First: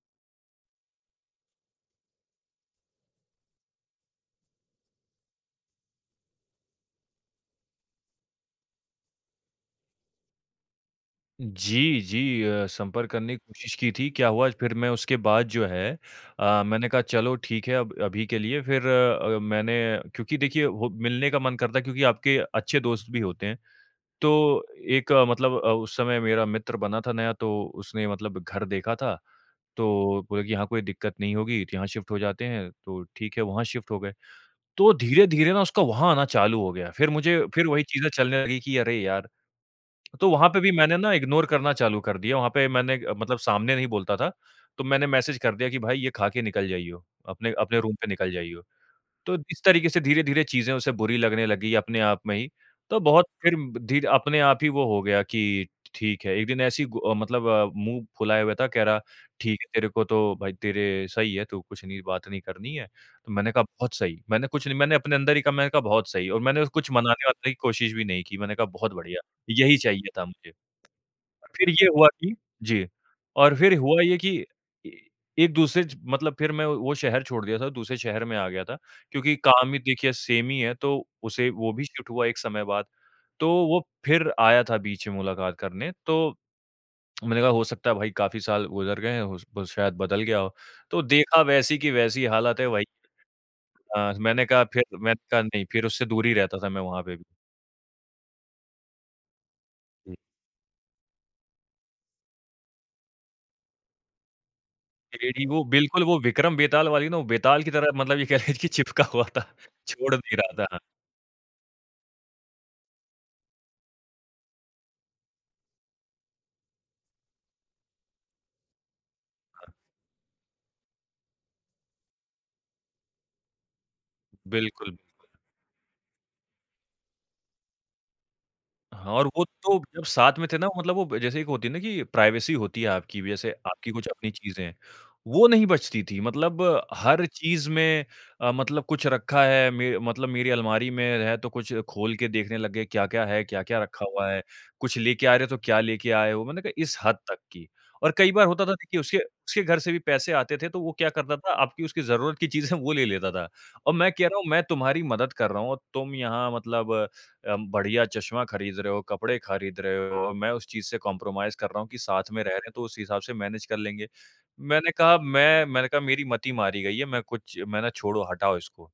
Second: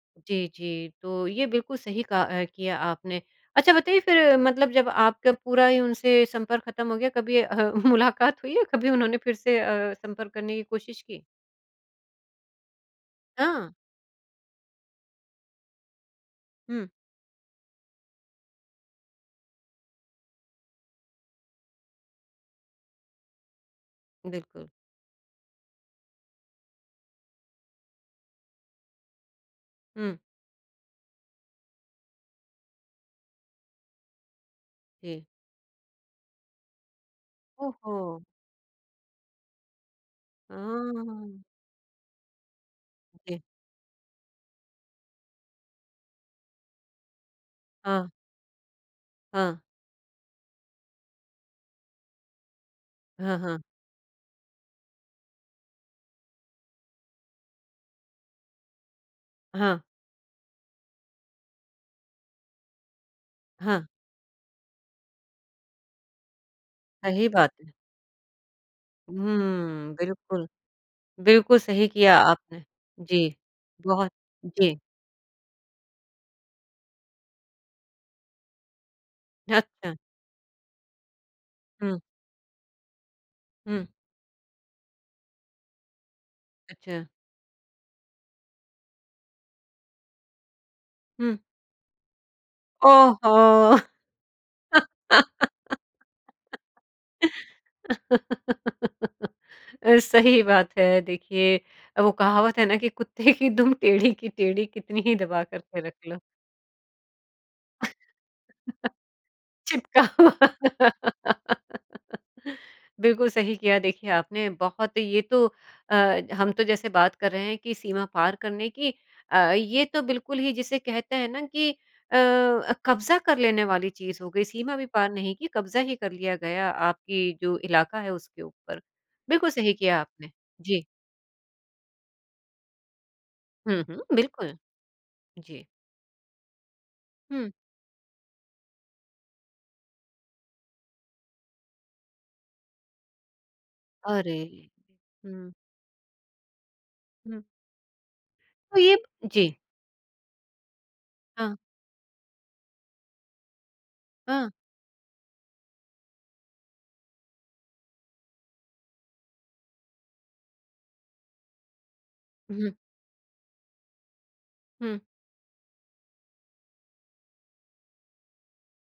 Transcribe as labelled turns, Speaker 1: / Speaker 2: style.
Speaker 1: जी, जी। तो ये बिल्कुल सही कहा अ, किया आपने। अच्छा बताइए फ़िर मतलब जब आपका पूरा ही उनसे संपर्क ख़त्म हो गया कभी अ, मुलाकात हुई है कभी उन्होंने फ़िर से अ, संपर्क करने की कोशिश की?
Speaker 2: जी, जी अ, संपर्क करने की
Speaker 1: हाँ।
Speaker 2: कोशिश की थी क्या हुआ फ़िर मैं उसके बाद जो है अ,
Speaker 1: हुँ।
Speaker 2: मैंने कहा चलो ठीक है अब अभी के लिए फ़िर अ, मैंने क्योंकि देखिए हो मिलने का मन करता है क्योंकि आपके अच्छे दोस्त भी होते हैं। तो
Speaker 1: बिल्कुल।
Speaker 2: एक मतलब अ, उस समय मेरा मित्र बना था नया तो उसने मतलब घर देखा था
Speaker 1: हुँ।
Speaker 2: तो बोले कि यहाँ कोई दिक़्क़त नहीं होगी तो यहाँ शिफ़्ट हो जाते हैं तो ठीक है वहाँ शिफ़्ट हो गए। तो
Speaker 1: जी।
Speaker 2: धीरे-धीरे ना उसका वहाँ आना चालू हो गया फ़िर मुझे फ़िर
Speaker 1: ओह
Speaker 2: वही चीज़ें
Speaker 1: हो।
Speaker 2: चलने लगी कि अरे यार! तो वहाँ पे भी मैंने ना
Speaker 1: आँ।
Speaker 2: इग्नोर करना चालू कर दिया वहाँ पे मैंने मतलब
Speaker 1: [unintelligible]
Speaker 2: सामने नहीं बोलता था तो मैंने मैसेज कर दिया कि भाई ये ख़ा के निकल जाइयो। अपने अपने रूम पे
Speaker 1: हाँ।
Speaker 2: निकल जाइयो। तो
Speaker 1: हाँ।
Speaker 2: इस तरीक़े से धीरे-धीरे चीजें उसे बुरी लगने लगी अपने आप में ही तो बहुत
Speaker 1: हाँ,
Speaker 2: फ़िर
Speaker 1: हाँ।
Speaker 2: धीरे अपने आप ही वो हो गया कि ठीक है एक दिन ऐसे ही गु मतलब अ, मुँह फुलाए हुआ था कह रहा ठीक है
Speaker 1: हाँ।
Speaker 2: तेरे को तो भाई तेरे सही है तू कुछ नहीं बात नहीं करनी है तो मैंने कहा
Speaker 1: हाँ।
Speaker 2: बहुत सही। मैंने कुछ नहीं मैंने अपने अंदर ही कहा मैंने कहा बहुत सही और मैंने कुछ
Speaker 1: सही
Speaker 2: मनाने-वनाने
Speaker 1: बात
Speaker 2: की
Speaker 1: है।
Speaker 2: कोशिश भी नहीं की मैंने कहा बहुत बढिया, यही
Speaker 1: हम्म,
Speaker 2: चाहिए था
Speaker 1: बिल्कुल।
Speaker 2: मुझे।
Speaker 1: बिल्कुल
Speaker 2: फ़िर ये
Speaker 1: सही
Speaker 2: हुआ
Speaker 1: किया
Speaker 2: कि
Speaker 1: आपने।
Speaker 2: जी
Speaker 1: जी,
Speaker 2: और फ़िर हुआ
Speaker 1: बहुत
Speaker 2: ये कि
Speaker 1: जी।
Speaker 2: ई एक-दूसरे ज मतलब फ़िर मैं वो शहर छोड़ दिया था दूसरे शहर में आ गया था क्योंकि काम ही
Speaker 1: अच्छा।
Speaker 2: देखिए सेम ही है तो उसे वो भी
Speaker 1: हुँ।
Speaker 2: शिफ़्ट हुआ एक समय बाद तो वो
Speaker 1: हुँ।
Speaker 2: फ़िर आया था बीच में मुलाकात करने तो,
Speaker 1: अच्छा।
Speaker 2: मैंने कहा हो सकता है भाई काफ़ी साल गुज़र गए हैं हो स वो शायद बदल गया हो तो
Speaker 1: हुँ।
Speaker 2: देखा वैसी की वैसी हालत है भाई।
Speaker 1: ओह हो!
Speaker 2: हाँ मैंने कहा फ़िर मैंने कहा नहीं। फ़िर उससे दूर ही रहता था मैं वहाँ पे भी।
Speaker 1: अ,
Speaker 2: हुँ।
Speaker 1: सही बात है। देखिए अ, वो कहावत है ना कि कुत्ते की दुम टेढ़ी की टेढ़ी कितनी ही दबा
Speaker 2: ग्रीडी
Speaker 1: कर
Speaker 2: वो
Speaker 1: के रख
Speaker 2: बिल्कुल वो
Speaker 1: लो।
Speaker 2: विक्रम बेताल वाली ना वो बेताल की तरह मतलब ये कह लीजिए कि चिपका हुआ था
Speaker 1: चिपका
Speaker 2: छोड़ नहीं
Speaker 1: हुआ
Speaker 2: रहा था हाँ।
Speaker 1: बिल्कुल सही किया देखिए आपने। बहुत ये तो अ, हम तो जैसे बात कर रहे हैं कि सीमा पार करने की अ,
Speaker 2: हाँ।
Speaker 1: ये तो बिल्कुल ही जिसे कहते हैं ना कि अ, कब्ज़ा कर लेने वाली चीज़ हो गई सीमा भी
Speaker 2: बिल्कुल, बिल्कुल।
Speaker 1: पार नहीं की कब्ज़ा ही कर लिया गया आपकी जो इलाका है उसके ऊपर।
Speaker 2: हाँ, और वो
Speaker 1: बिल्कुल सही
Speaker 2: तो
Speaker 1: किया
Speaker 2: जब
Speaker 1: आपने
Speaker 2: साथ में थे ना
Speaker 1: जी।
Speaker 2: मतलब वो जैसे एक होती है ना कि प्राइवेसी होती है आपकी भी, जैसे
Speaker 1: हुँ,
Speaker 2: आपकी
Speaker 1: हुँ
Speaker 2: कुछ अपनी
Speaker 1: बिल्कुल।
Speaker 2: चीज़ें हैं वो
Speaker 1: जी।
Speaker 2: नहीं बचती थी। मतलब हर
Speaker 1: हुँ।
Speaker 2: चीज़ में अ, मतलब कुछ रखा है मे मतलब मेरी अलमारी में है तो कुछ खोल के देखने लग गए क्या-क्या है, क्या-क्या रखा हुआ है।
Speaker 1: अरे,
Speaker 2: कुछ लेके आ रहे हो
Speaker 1: हुँ।
Speaker 2: तो क्या लेके आए हो मैंने कहा इस हद तक
Speaker 1: हुँ।
Speaker 2: की और कई बार होता था
Speaker 1: तो ये
Speaker 2: उसके
Speaker 1: जी।
Speaker 2: उसके घर से भी पैसे आते थे तो वो क्या करता था,
Speaker 1: हाँ।
Speaker 2: आपकी उसकी ज़रूरत की चीज़ें वो ले लेता था। औ मैं कह रहा हूँ
Speaker 1: हाँ।
Speaker 2: मैं तुम्हारी मदद कर रहा हूँ, तुम यहाँ मतलब अ, बढ़िया चश्मा ख़रीद रहे हो कपड़े ख़रीद रहे हो और मैं उस चीज़ से कॉम्प्रोमाइज़ कर रहा हूँ कि साथ में रह रहे
Speaker 1: उहुँ।
Speaker 2: हैं तो उस हिसाब से मैनेज कर लेंगे। मैंने
Speaker 1: हुँ।
Speaker 2: कहा मैं मैंने कहा मेरी मती मारी गई है मैं कुछ मैंने छोड़ो हटाओ इसको।